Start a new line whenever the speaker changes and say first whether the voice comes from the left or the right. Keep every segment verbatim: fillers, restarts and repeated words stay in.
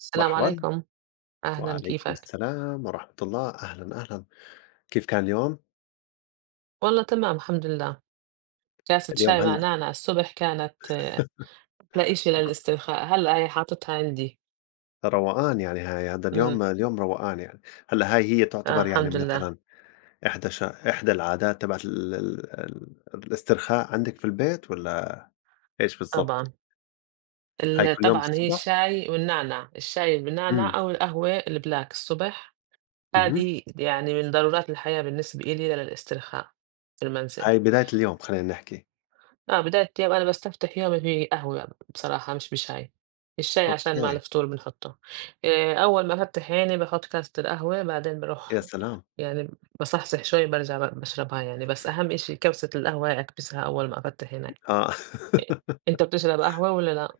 right: السلام
left: مرحبًا،
right: عليكم. أهلا،
left: وعليكم
right: كيفك؟
left: السلام ورحمة الله، أهلًا، أهلًا، كيف كان اليوم؟
right: والله تمام الحمد لله. كاسة
left: اليوم
right: شاي مع
left: هلّا.
right: نعناع الصبح كانت آه، أحلى إشي للاسترخاء. هلا هي حاططها عندي.
left: روقان يعني هاي هذا
right: امم
left: اليوم اليوم روقان يعني. هلّا هاي هي
right: آه
left: تعتبر يعني
right: الحمد لله.
left: مثلًا إحدى ش إحدى العادات تبعة ال ال ال الاسترخاء عندِك في البيت والّا إيش بالضبط؟
right: طبعا.
left: هاي
right: ال-
left: كل يوم
right: طبعا هي
left: الصبح؟
right: الشاي والنعناع، الشاي
left: إمم.
right: بالنعناع أو القهوة البلاك الصبح.
left: اهم.
right: هذه يعني من ضرورات الحياة بالنسبة إلي للاسترخاء في المنزل.
left: هاي بداية اليوم خلّينا نحكي.
right: آه، بداية اليوم أنا باستفتح يومي بقهوة بصراحة، مش بشاي. الشاي عشان مع
left: أوكي.
right: الفطور بنحطه. آآ، أول ما أفتح عيني باحط كاسة القهوة بعدين
left: يا
right: باروح
left: سلام.
right: يعني، باصحصح شوي بارجع ب باشربها يعني. بس أهم شي كوسة القهوة هاي أكبسها أول ما أفتح عيني.
left: آه.
right: أ أنت بتشرب قهوة والّا لأ؟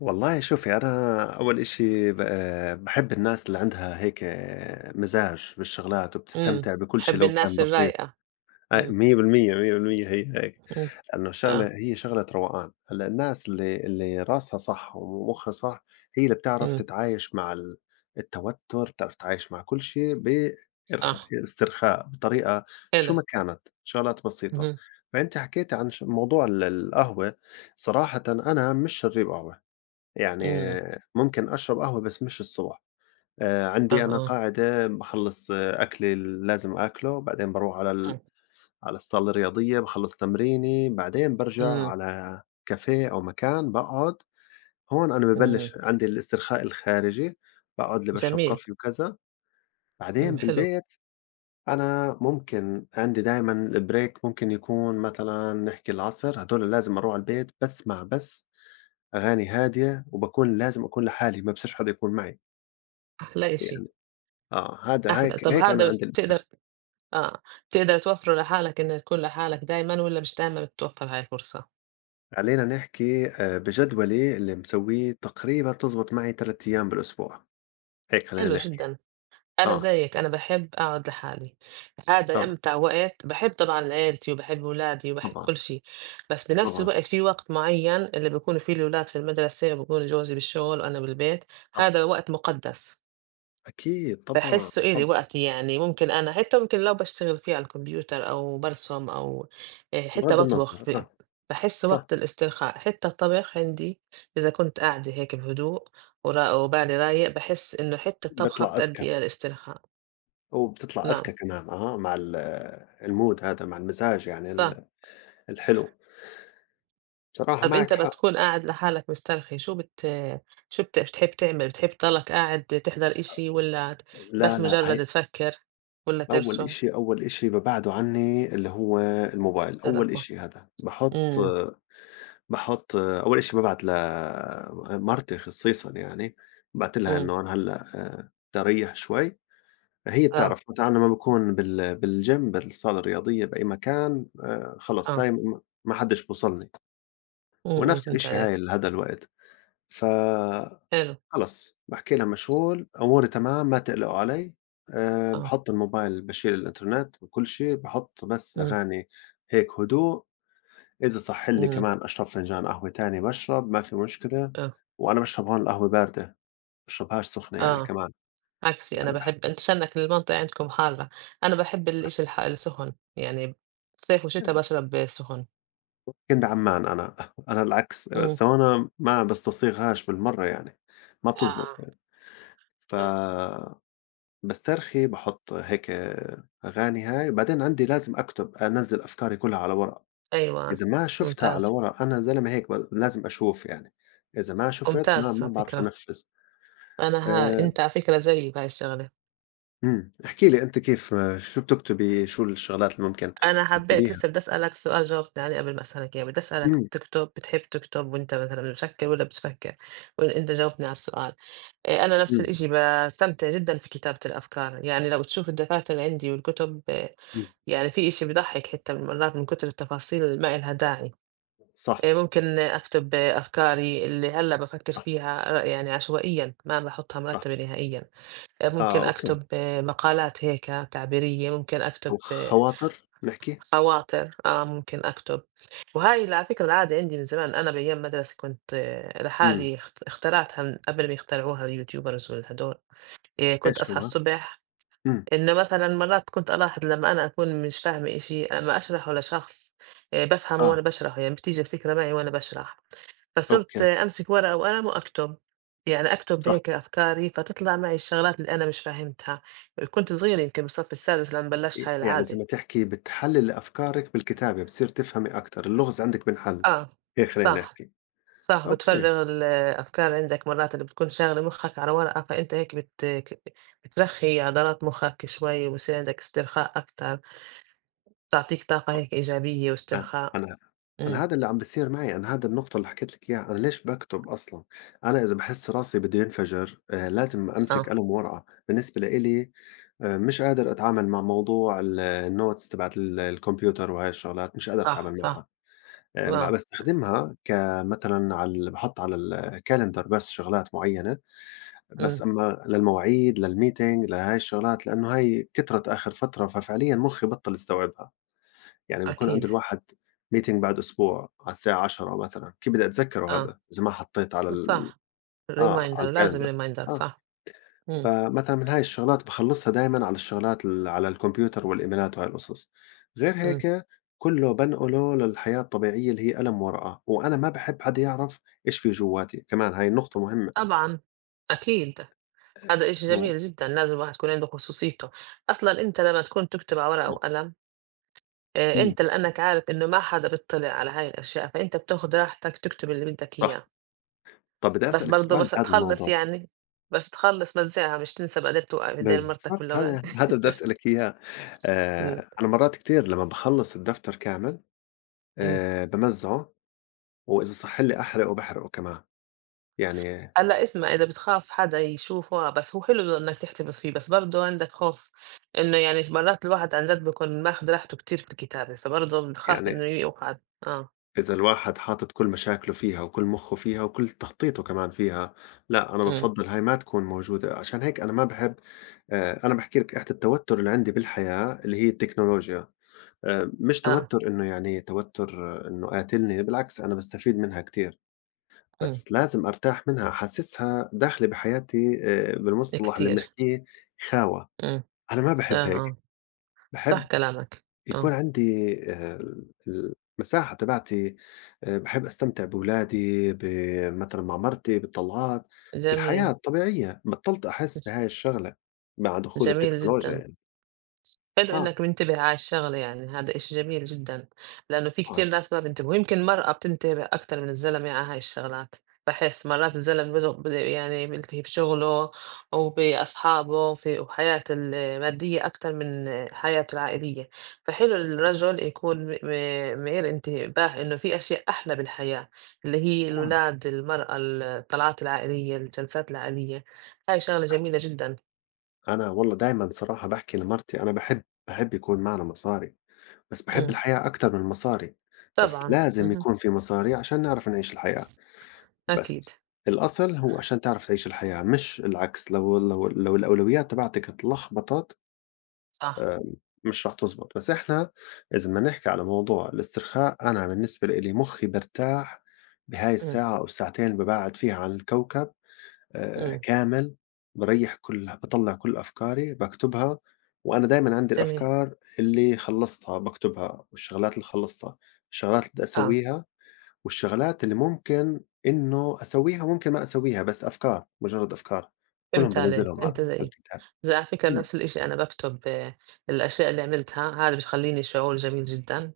left: والله شوفي أنا أول إشي ب- بحب الناس اللي عندها هيك مزاج بالشغلات
right: إمم.
left: وبتستمتع بكل شيء
right: باحب
left: لو كان
right: الناس
left: بسيط.
right: الرايقة.
left: هاي
right: إمم.
left: مية بالمية مية بالمية هي هيك.
right: إمم.
left: لأنه شغلة
right: آه.
left: هي شغلة روقان هلا الناس اللي اللي راسها صح ومخها صح. هي اللي بتعرف
right: إمم.
left: تتعايش مع ال- التوتر بتعرف تتعايش مع كل شيء
right: صح.
left: باسترخاء بطريقة شو
right: حلو.
left: ما كانت شغلات بسيطة.
right: اهم.
left: فأنت حكيت عن ش- موضوع ال- القهوة. صراحة أنا مش شريب قهوة. يعني
right: إمم.
left: ممكن أشرب قهوة بس مش الصبح. آآ
right: آه.
left: عندي أنا
right: آه.
left: قاعدة باخلّص أكلي اللي لازم آكله، بعدين باروح على ال
right: إمم.
left: على الصالة الرياضية، باخلّص تمريني، بعدين بارجع
right: إمم.
left: على كافيه أو مكان باقعد. هون أنا
right: إمم.
left: بابلّش عندي الاسترخاء الخارجي، باقعد لي باشرب
right: جميل.
left: كوفي وكذا،
right: إمم.
left: بعدين
right: حلو.
left: بالبيت. أنا ممكن عندي دايمًا الbreak ممكن يكون مثلًا نحكي العصر، هدول لازم أروح على البيت باسمع بس أغاني هادية وباكون لازم أكون لحالي، ما فيش حدا يكون معي.
right: أحلى إشي.
left: يعني آه، هذا
right: أحلى.
left: هيك
right: طب
left: هيك أنا
right: هذا
left: عندي
right: بتقدر،
left: الأسر.
right: آه، تقدر توفّر لحالك إنّك تكون لحالك دايمًا والّا مش دايمًا بتتوفّر هاي الفرصة؟
left: خلّينا نحكي آآ بجدولي اللي مسويه تقريبًا تزبط معي ثلاثة أيام بالأسبوع. هيك خلّينا
right: حلو
left: نحكي.
right: جدًا. أنا
left: آه.
right: زيّك، أنا باحب أقعد لحالي.
left: آه.
right: هذا أمتع وقت. باحب طبعًا عيلتي وباحب ولادي وباحب
left: طبعًا.
right: كل شي، بس بنفس
left: طبعًا.
right: الوقت في وقت معيّن اللي بيكونوا فيه الولاد في المدرسة وبيكون جوزي بالشغل وأنا بالبيت،
left: صح.
right: هذا وقت مُقدّس.
left: أكيد طبعًا.
right: باحس إلي
left: طبعًا.
right: وقتي، يعني ممكن أنا حتّة ممكن لو باشتغل فيها على الكمبيوتر أو بارسم أو آآ حتّة
left: بغض
right: باطبخ
left: النظر
right: ب
left: آه.
right: باحس
left: صح.
right: وقت الاسترخاء. حتّى الطبخ عندي إذا كنت قاعدة هيك بهدوء ورا وبالي رايق، باحس إنه حتّة الطبخة
left: بيطلع أذكى
right: بتأدي إلى الاسترخاء.
left: وبتطلع
right: نعم.
left: أذكى كمان آه، مع ال الmood هذا مع المزاج يعني
right: صح.
left: ال الحلو. بصراحة
right: طَب
left: معك
right: أنت بس
left: حق.
right: تكون قاعد لحالك مسترخي، شو بت شو بت بتحب تعمل، بتحب تضلك قاعد تحضر إشي والّا
left: لا،
right: بس
left: لا، هي
right: مجرّد تفكّر والّا
left: أول
right: ترسم؟
left: إشي أول إشي بابعده عني اللي هو الموبايل، أول
right: تلفون؟
left: إشي هذا، باحط
right: إمم.
left: باحُط أول شي بابعت ل مرتي خصيصًا يعني. بابعت لها
right: إمم.
left: إنه أنا هلأ باريّح شوي. هي
right: آه.
left: بتعرف متى أنا ما باكون بال بالgym بالصالة الرياضية بأي مكان آآ خلص هاي
right: آه.
left: م ما حدّش بيوصلني.
right: إمم. إمم.
left: ونفس
right: فهمت
left: الشي هاي
right: عليك.
left: لهذا الوقت. فخلص
right: حلو.
left: باحكي لها مشغول، أموري تمام ما تقلقوا علي. آآ
right: آه.
left: باحُط الموبايل باشيل الإنترنت وكل شي، باحُط بس
right: إمم.
left: أغاني هيك هدوء. إذا صح لي
right: إمم.
left: كمان أشرب فنجان قهوة تاني باشرب ما في مشكلة.
right: آه.
left: وأنا باشرب هون القهوة باردة، باشربهاش سخنة يعني
right: آه.
left: كمان.
right: عكسي أنا
left: يعني باح
right: باحب. أنت عشانك المنطقة عندكم حارة. أنا باحب الإشي الح السخن، يعني صيف وشتا باشرب سخن.
left: كنت عمّان أنا. أنا العكس،
right: إمم.
left: بس هون ما باستصيغهاش بالمرّة يعني. ما بتزبط
right: آه.
left: يعني.
right: آه. آه.
left: فباسترخي باحط هيك أغاني هاي، بعدين عندي لازم أكتب، أنزّل أفكاري كلها على ورق.
right: أيوه.
left: إذا ما شُفتها على
right: ممتاز.
left: ورق أنا زلمة هيك ب لازم أشوف يعني. إذا ما شُفت ما
right: ممتاز
left: ما
right: على
left: باعرف
right: فكرة.
left: أنفّذ.
right: أنا،
left: آآ
right: ها، أنت على فكرة زيي بهاي الشغلة.
left: إمم، احكي لي أنتِ كيف شو بتكتبي، شو الشغلات اللي ممكن
right: أنا حبّيت،
left: تكتبيها؟
right: لسه بدّي أسألك سؤال جاوبت عليه قبل ما أسألك إياه. بدّي أسألك،
left: إمم.
right: بتكتب بتحب تكتب وأنت مثلًا مشكّل والّا بتفكّر؟ وأنت جاوبتني على السؤال. آآ أنا نفس
left: إمم.
right: الإشي باستمتع جدًا في كتابة الأفكار، يعني لو تشوف الدفاتر اللي عندي والكتب إيه.
left: إمم.
right: يعني في إشي بيضحّك حتى من مرات من كتر التفاصيل اللي ما إلها داعي.
left: صح.
right: آآ ممكن أكتب إيه، أفكاري اللي هلّأ بافكّر
left: صح.
right: فيها ر يعني عشوائيًا، ما باحُطها
left: صح.
right: مرتّبة نهائيًا. آآ
left: آه
right: ممكن
left: أوكي.
right: أكتب، آه، مقالات هيك تعبيرية. ممكن أكتب،
left: أو
right: آه،
left: خواطر نحكي؟
right: خواطر، آه، ممكن أكتب. وهاي اللي على فكرة العادة عندي من زمان. أنا بأيام مدرسة كنت، آه،
left: إمم.
right: لحالي اخت اخترعتها من قبل ما يخترعوها اليوتيوبرز والهدول. آآ كنت
left: إيش
right: أصحى
left: هو؟
right: الصبح
left: إمم.
right: إنه مثلًا مرات كنت ألاحظ لمّا أنا أكون مش فاهمة إشي، أمّا أشرحه لشخص آآ بافهمه
left: آه.
right: وأنا باشرحه، يعني بتيجي الفكرة معي وأنا باشرح. فصرت،
left: أوكي.
right: آه، أمسك ورقة وقلم وأكتب، يعني أكتب
left: صح.
right: هيك أفكاري فتطلع معي الشغلات اللي أنا مش فاهمتها. كنت صغيرة يمكن بالصف السادس لمّا
left: ي
right: بلشت هاي
left: يعني زي
right: العادة.
left: ما تحكي بتحلّلي أفكارِك بالكتابة، بتصير تفهمي أكتر، اللغز عندِك بينحل.
right: آه.
left: هيك خلّينا
right: صح.
left: نحكي.
right: صح،
left: أوكي.
right: بتفرّغ الأفكار عندك مرات اللي بتكون شاغلة مُخّك على ورقة، فأنت هيك بت ك بترخّي عضلات مُخّك شوي وبصير عندك استرخاء أكتر. بتعطيك طاقة هيك إيجابية
left: آه.
right: واسترخاء.
left: أنا أنا
right: إمم.
left: هذا اللي عم بيصير معي، أنا هذا النقطة اللي حكيت لِك إياها، أنا ليش باكتب أصلًا؟ أنا إذا باحس راسي بده ينفجر آآ، لازم أمسك
right: آه.
left: قلم وورقة، بالنسبة لإلي آآ، مش قادر أتعامل مع موضوع ال الnotes تبعة ال الكمبيوتر وهاي الشغلات، مش قادر
right: صح.
left: أتعامل معها.
right: صح.
left: آآ، ما
right: آه.
left: باستخدمها كمثلًا على ال باحط على الكالندر بس شغلات معينة.
right: إمم.
left: بس أمّا للمواعيد، للmeeting، لهاي الشغلات، لإنه هاي كترت آخر فترة، ففعليًا مخي بطل يستوعبها. يعني بيكون عند
right: أكيد.
left: الواحد meeting بعد أسبوع على الساعة عشرة مثلًا، كيف بدي أتذكّره
right: آه.
left: هذا إذا ما حطّيت على
right: ص
left: ال
right: صح.
left: آه،
right: Reminder،
left: على
right: لازم
left: الcalendar.
right: reminder.
left: آه.
right: صح. إمم.
left: فمثلًا من هاي الشغلات باخلّصها دايمًا على الشغلات ال على الكمبيوتر والإيميلات وهاي القصص. غير
right: إمم.
left: هيك كلّه بانقله للحياة الطبيعية اللي هي قلم ورقة، وأنا ما باحب حدا يعرف إيش في جوّاتي، كمان هاي النقطة مهمة.
right: طبعًا. أكيد. هذا إشي
left: إنه
right: جميل جدًا. لازم الواحد يكون عنده خصوصيته. أصلًا أنت لمّا تكون تكتب على ورقة وقلم، آآ
left: إمم،
right: أنت لأنك عارف إنه ما حدا بيطّلع على هاي الأشياء، فأنت بتاخُد راحتك تكتب اللي بدّك
left: صح.
right: إياه.
left: طَب بدي
right: بس
left: أسألِك
right: برضه
left: سؤال
right: بس
left: بهذا
right: تخلّص
left: الموضوع.
right: يعني. بس تخلّص مزّعها، مش تنسى بعدين توقع بإيدين مرتك
left: بالضبط ه
right: والأولاد.
left: هذا بدي أسألِك إياه.
right: إمم.
left: آآ أنا مرّات كتير لمّا باخلّص الدفتر كامل
right: إمم.
left: آآ بامزّعه. وإذا صح لي أحرقه باحرقه كمان. يعني
right: هلّأ اسمع، إذا بتخاف حدا يشوفه، آه، بس هو حلو إنك تحتفظ فيه، بس برضه عندك خوف إنه يعني مرات الواحد عن جد بيكون ماخُد راحته كتير في الكتابة، فبرضه بنخاف
left: يعني
right: إنه يوقع. آه.
left: إذا الواحد حاطط كل مشاكله فيها وكل مُخّه فيها وكل تخطيطه كمان فيها. لأ أنا
right: إمم.
left: بافضّل هاي ما تكون موجودة، عشان هيك أنا ما باحب. آآ أنا باحكي لِك إحدى التوتر اللي عندي بالحياة اللي هي التكنولوجيا. آآ مش
right: آه.
left: توتر إنه يعني توتر إنه قاتلني، بالعكس أنا باستفيد منها كتير.
right: إمم.
left: بس لازم أرتاح منها، أحسّسها داخلة بحياتي آآ بالمصطلح اللي
right: كتير.
left: بنحكيه خاوة.
right: إمم.
left: أنا ما
right: آه.
left: باحب هيك.
right: آه. صح
left: باحب
right: كلامك.
left: يكون
right: آه.
left: عندي آآ ال المساحة تبعتي. آآ باحب أستمتع بولادي، ب مثلًا مع مرتي بالطلعات، بالحياة
right: جميل.
left: الطبيعية، بطّلت أحس بهاي الشغلة مع دخول
right: جميل
left: التكنولوجيا
right: جدًا.
left: يعني.
right: حلو
left: آه
right: إنّك منتبه على الشغلة، يعني هذا إشي جميل جدًا. لإنه في
left: طبعًا.
right: كتير ناس ما بينتبهوا. يمكن المرأة بتنتبه أكتر من الزلمة على هاي الشغلات. باحس مرات الزلمة بده بده يعني ملتهي بشغله وبأصحابه في وحياته المادية أكتر من حياته العائلية. فحلو الرجل يكون م م مِعِر انتباه إنه في أشياء أحلى بالحياة، اللي هي
left: طبعًا.
right: الولاد، المرأة، الطلعات العائلية، الجلسات العائلية. هاي شغلة جميلة جدًا.
left: أنا والله دايمًا صراحة باحكي لمرتي أنا باحب باحب يكون معنا مصاري. بس باحب
right: إمم.
left: الحياة أكتر من المصاري. بس
right: طبعًا.
left: لازم
right: اهم.
left: يكون في مصاري عشان نعرف نعيش الحياة. بس
right: أكيد.
left: الأصل هو عشان تعرف تعيش الحياة مش العكس، لو لو لو الأولويات تبعتك اتلخبطت
right: صح.
left: آآ مش راح تزبط. بس إحنا إذا بدنا نحكي على موضوع الاسترخاء، أنا بالنسبة لإلي مخي بيرتاح بهاي
right: إمم.
left: الساعة أو الساعتين اللي باقعد فيها على الكوكب آآ
right: إمم.
left: كامل. باريّح كل باطلّع كل أفكاري باكتبها. وأنا دايمًا عندي
right: جميل.
left: الأفكار اللي خلّصتها باكتبها، والشغلات اللي خلّصتها، الشغلات اللي بدي
right: آه.
left: أسويها، والشغلات اللي ممكن إنه أسويها وممكن ما أسويها، بس أفكار، مجرّد أفكار، كلّهم
right: فهمت عليك.
left: بانزّلهم على
right: أنت
left: على
right: زيي،
left: الكتاب.
right: زي على فكرة
left: إمم.
right: نفس الإشي. أنا باكتب آآ الأشياء اللي عملتها، هذا بتخلّيني شعور جميل جدًا،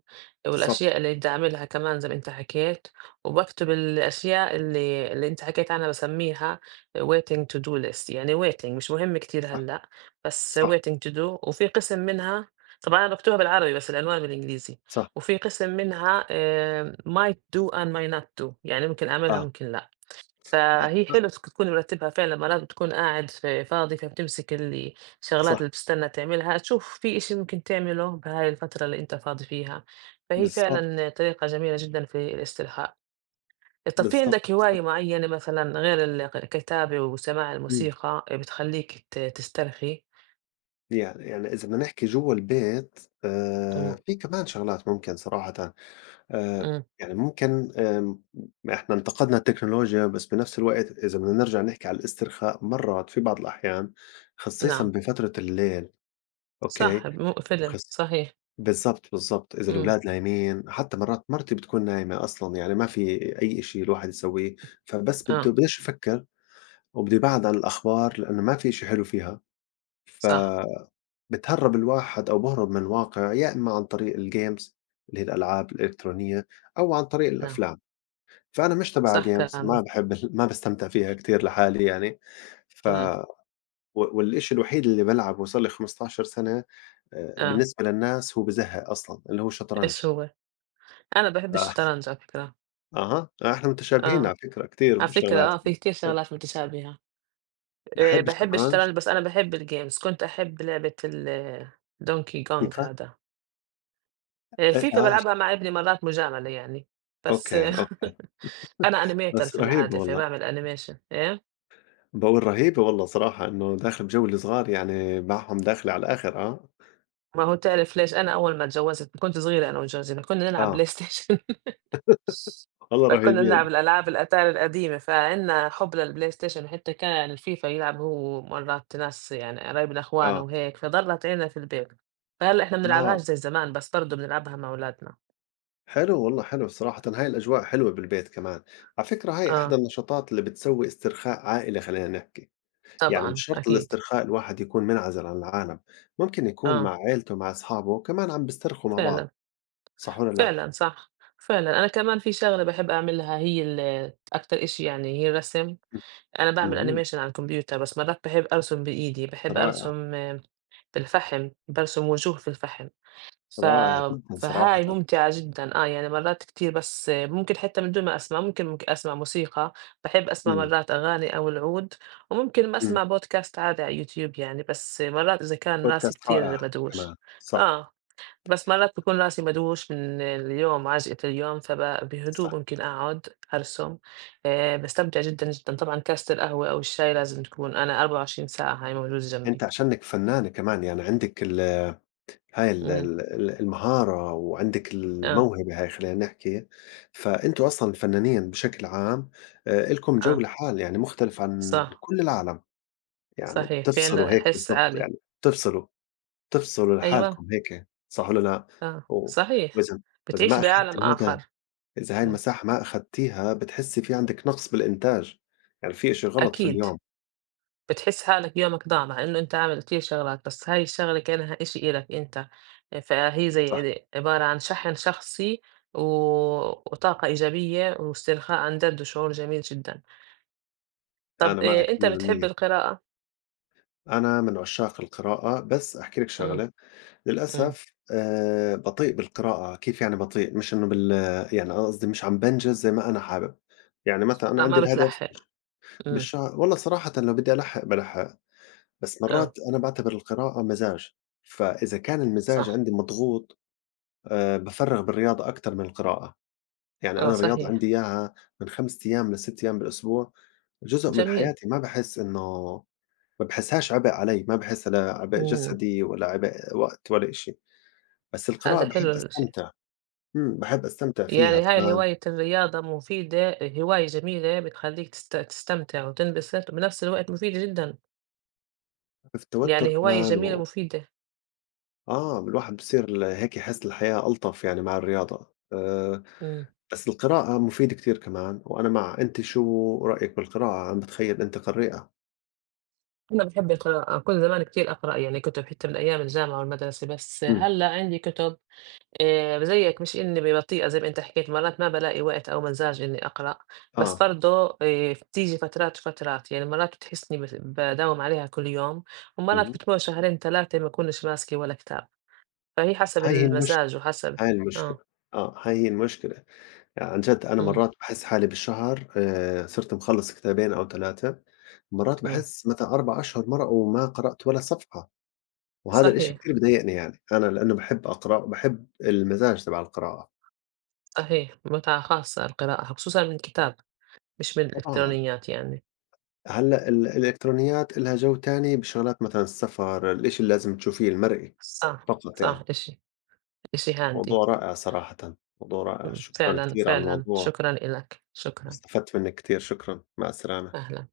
left: بالضبط.
right: والأشياء اللي بدي أعملها كمان زي ما أنت حكيت. وباكتب الأشياء اللي اللي أنت حكيت عنها، باسميها waiting to do list. يعني waiting مش مهم كتير
left: صح.
right: هلأ، بس
left: صح.
right: waiting to do. وفي قسم منها، طبعًا أنا باكتبها بالعربي بس العنوان بالإنجليزي،
left: صح.
right: وفي قسم منها آآ might do and might not do، يعني ممكن أعملها
left: آه.
right: ممكن لأ.
left: آه.
right: فهي حلو تك تكون مرتّبها فعلًا. مرات بتكون قاعد ف فاضي فبتمسك ال الشغلات
left: صح.
right: اللي بتستنى تعملها، تشوف في إشي ممكن تعمله بهاي الفترة اللي أنت فاضي فيها. فهي
left: بالضبط.
right: فعلًا طريقة جميلة جدًا في الاسترخاء. طب في
left: بالضبط.
right: عندك هواية
left: بالضبط.
right: معيّنة مثلًا غير ال الكتابة وسماع
left: إمم.
right: الموسيقى بتخلّيك ت تسترخي؟
left: يعني يعني إذا بدنا نحكي جوّا البيت آآ
right: إمم.
left: في كمان شغلات ممكن صراحةً آآ
right: إمم.
left: يعني ممكن آمم إحنا انتقدنا التكنولوجيا، بس بنفس الوقت إذا بدنا نرجع نحكي على الاسترخاء، مرّات في بعض الأحيان خصيصًا
right: نعم.
left: بفترة الليل، أوكي؟
right: صح م فيلم،
left: وخص
right: صحيح.
left: بالضبط. بالضبط. إذا
right: إمم.
left: الولاد نايمين، حتى مرّات مرتي بتكون نايمة أصلًا، يعني ما في أي إشي الواحد يسويه. فبس بده
right: آه.
left: بداش يفكّر وبده يبعد عن الأخبار لإنه ما في إشي حلو فيها. ف
right: صح.
left: بتهرّب الواحد أو بيهرب من الواقع يا إما عن طريق الgames اللي هي الألعاب الإلكترونية أو عن طريق
right: نعم.
left: الأفلام. فأنا مش تبع
right: صح
left: games ما
right: كلامك.
left: باحب ال ما باستمتع فيها كتير لحالي يعني. ف
right: إمم.
left: و والإشي الوحيد اللي بالعبه وصار لي خمسة عشر سنة آآ،
right: آه.
left: بالنسبة للناس هو بازهق أصلًا، اللي هو الشطرنج.
right: إيش هو؟ أنا باحب
left: ف
right: الشطرنج على فكرة.
left: أها، إحنا متشابهين على
right: آه.
left: فكرة كتير
right: على فكرة،
left: بشغلات.
right: آه، في كتير شغلات متشابهة. آآ
left: باحب
right: باحب
left: الشطرنج.
right: الشطرنج. بس أنا باحب الgames. كنت أحب لعبة ال Donkey Kong
left: فيفا.
right: هذا. آآ
left: آآ،
right: FIFA
left: آه ش-
right: بالعبها مع ابني مرات مجاملة يعني. بس
left: أوكي.
right: آه.
left: أوكي.
right: أنا animator
left: بس
right: في
left: رهيبة
right: العادة،
left: والله.
right: فباعمل animation إيه.
left: باقول رهيبة والله صراحة إنه داخل بجو الصغار يعني معهم داخلة على الآخر آه.
right: ما هو تعرف ليش، أنا أول ما اتجوزت كنت صغيرة أنا وجوزي، فكنا نلعب
left: آه.
right: بلاي ستيشن.
left: والله
right: فكنا نلعب
left: رهيبين
right: الألعاب الأتاري القديمة، فعنا حب للبلاي ستيشن، وحتى كان الفيفا يلعب هو مرات ناس يعني قرايبنا إخوانه
left: آه.
right: وهيك، فضلت عنا في البيت. فهلا إحنا
left: آه.
right: بنلعبهاش زي زمان، بس برضه بنلعبها مع أولادنا.
left: حلو والله حلو صراحة هاي الأجواء حلوة بالبيت كمان. على فكرة هاي أحدى
right: آه.
left: النشاطات اللي بتسوي استرخاء عائلي خلينا نحكي. يعني مش
right: طبعًا
left: شرط
right: أكيد.
left: الاسترخاء الواحد يكون منعزل عن العالم، ممكن يكون مع
right: آه.
left: عيلته مع أصحابه كمان عم بيسترخوا مع بعض.
right: فعلًا.
left: صح ولا لا؟
right: فعلًا صح. فعلًا أنا كمان في شغلة باحب أعملها، هي ال أكتر إشي يعني هي الرسم. أنا باعمل
left: مم.
right: animation على الكمبيوتر، بس مرات باحب أرسم بإيدي. باحب
left: رائع.
right: أرسم، آه، بالفحم، بارسم وجوه في الفحم. ف
left: رائع جدا صراحة.
right: فهاي ممتعة جدًا، آه، يعني مرات كتير بس ممكن حتى من دون ما أسمع، ممكن ممك أسمع موسيقى. باحب أسمع
left: مم.
right: مرات أغاني أو العود. وممكن ما
left: مم.
right: أسمع بودكاست عادي على اليوتيوب يعني، بس مرات إذا كان راسي
left: بودكاست
right: كتير
left: رائع كمان
right: مدووش.
left: صح.
right: آه. بس مرات بيكون راسي مدووش من اليوم، عجقة اليوم، فب بهدوء
left: صح.
right: ممكن أقعد أرسم. آآ باستمتع جدًا، جدًا. طبعًا كاسة القهوة أو الشاي لازم تكون أنا أربعة وعشرين ساعة هاي موجودة
left: أنت
right: جنبي.
left: عشانك فنانة كمان يعني عندك ال هاي ال
right: إمم.
left: ال ال المهارة وعندِك
right: آه.
left: الموهبة هاي خلّينا نحكي. فأنتم أصلًا فنانيًا بشكل عام آآ إلكم جو
right: آه.
left: لحال يعني مختلف عن
right: صح.
left: كل العالم. يعني
right: صحيح في
left: بتفصلوا
right: عنا
left: هيك
right: حِس
left: بالضبط
right: عالي.
left: يعني. بتفصلوا، بتفصلوا
right: أيوه.
left: لحالكم هيك صح والّا لأ؟
right: آه.
left: و
right: صحيح.
left: وإذا وإذا
right: بتعيش
left: ما أخدتِ
right: بعالم
left: هيدا
right: آخر.
left: إذا هاي
right: إمم.
left: المساحة ما أخدتيها بتحسّي في عندِك نقص بالإنتاج، يعني في إشي غلط في
right: أكيد.
left: اليوم.
right: بتحس حالك يومك ضاع مع إنه أنت عامل كتير شغلات، بس هاي الشغلة كأنها إشي إلك أنت. فهي زي
left: صح.
right: عد عبارة عن شحن شخصي و وطاقة إيجابية واسترخاء عن جد وشعور جميل جدًا. طب،
left: أنا
right: آآ،
left: معِك
right: أنت بتحب
left: مية بالمية.
right: القراءة؟
left: أنا من عشاق القراءة، بس أحكي لِك
right: إمم.
left: شغلة
right: إمم.
left: للأسف آآ بطيء بالقراءة، كيف يعني بطيء؟ مش إنه بال يعني أنا قصدي مش عم بانجز زي ما أنا حابب. يعني مثلًا أنا
right: آه،
left: عندي
right: ما
left: الهدف
right: بتلحق. إمم.
left: بالشهر والله صراحةً لو بدي ألحّق بالحّق. بس
right: آه.
left: مرات أنا باعتبر القراءة مزاج. فإذا كان المزاج
right: صح.
left: عندي مضغوط آآ بافرّغ بالرياضة أكتر من القراءة. يعني
right: آه.
left: أنا الرياضة
right: صحيح.
left: عندي إياها من خمسة أيام لست أيام بالأسبوع. جزء من
right: جميل.
left: حياتي ما باحس إنه ما باحسهاش عبء علي، ما باحسها لا عبء
right: إمم.
left: جسدي ولا عبء وقت ولا إشي. بس القراءة
right: هذا حلو
left: باحب
right: الشيء.
left: أستمتع. إمم. باحب أستمتع فيها.
right: يعني
left: ف
right: هاي الهواية الرياضة مفيدة، هواية جميلة بتخلّيك تست تستمتع وتنبسط، وبنفس الوقت مفيدة جدًا.
left: في التوتر
right: يعني هواية
left: كمان
right: جميلة
left: و.
right: مفيدة.
left: آه، الواحد بصير ل هيك يحس الحياة ألطف يعني مع الرياضة. آآ،
right: إمم.
left: بس القراءة مفيدة كتير كمان، وأنا مع أنت شو رأيك بالقراءة؟ أنا باتخيل أنت قريئة.
right: أنا باحب القراءة. كنت زمان كتير أقرأ يعني كتب حتى من أيام الجامعة والمدرسة، بس
left: إمم.
right: هلّأ عندي كتب آآ زيك، مش إني ب بطيئة زي ما أنت حكيت، مرات ما بالاقي وقت أو مزاج إني أقرأ. بس
left: آه.
right: برضه آآ بتيجي فترات وفترات، يعني مرات بتحسّني بس باداوم عليها كل يوم، ومرات
left: اهم.
right: بتمُر شهرين ثلاثة ما أكونش ماسكة ولا كتاب. فهي حسب
left: هاي هي المشكلة.
right: المزاج وحسب.
left: هاي المشكلة.
right: آه.
left: آه. هاي هي المشكلة. يعني عن جد أنا
right: إمم.
left: مرات باحس حالي بالشهر آآ، صرت مخلّص كتابين أو ثلاثة مرات
right: إمم.
left: باحس مثلًا أربعة أشهر مرقوا وما قرأت ولا صفحة. وهذا الإشي كتير
right: صحيح.
left: بضايقني يعني، أنا لإنّه باحب أقرأ وباحب المزاج تبع القراءة.
right: صحيح. متعة خاصة القراءة، خصوصًا من كتاب مش من
left: طبعًا.
right: الإلكترونيات يعني.
left: هلّأ ال الإلكترونيات إلها جو تاني بشغلات مثلًا السفر، الإشي اللي لازم تشوفيه المرئي
right: صح.
left: فقط
right: صح،
left: يعني.
right: إشي إشي
left: موضوع
right: هاندي.
left: رائع صراحةً، موضوع رائع،
right: إمم.
left: شكرًا
right: فعلًا.
left: كتير على
right: فعلًا.
left: الموضوع،
right: شكرًا إلك. شكرًا.
left: واستفدت منِّك كتير، شكرًا، مع السلامة.
right: أهلًا.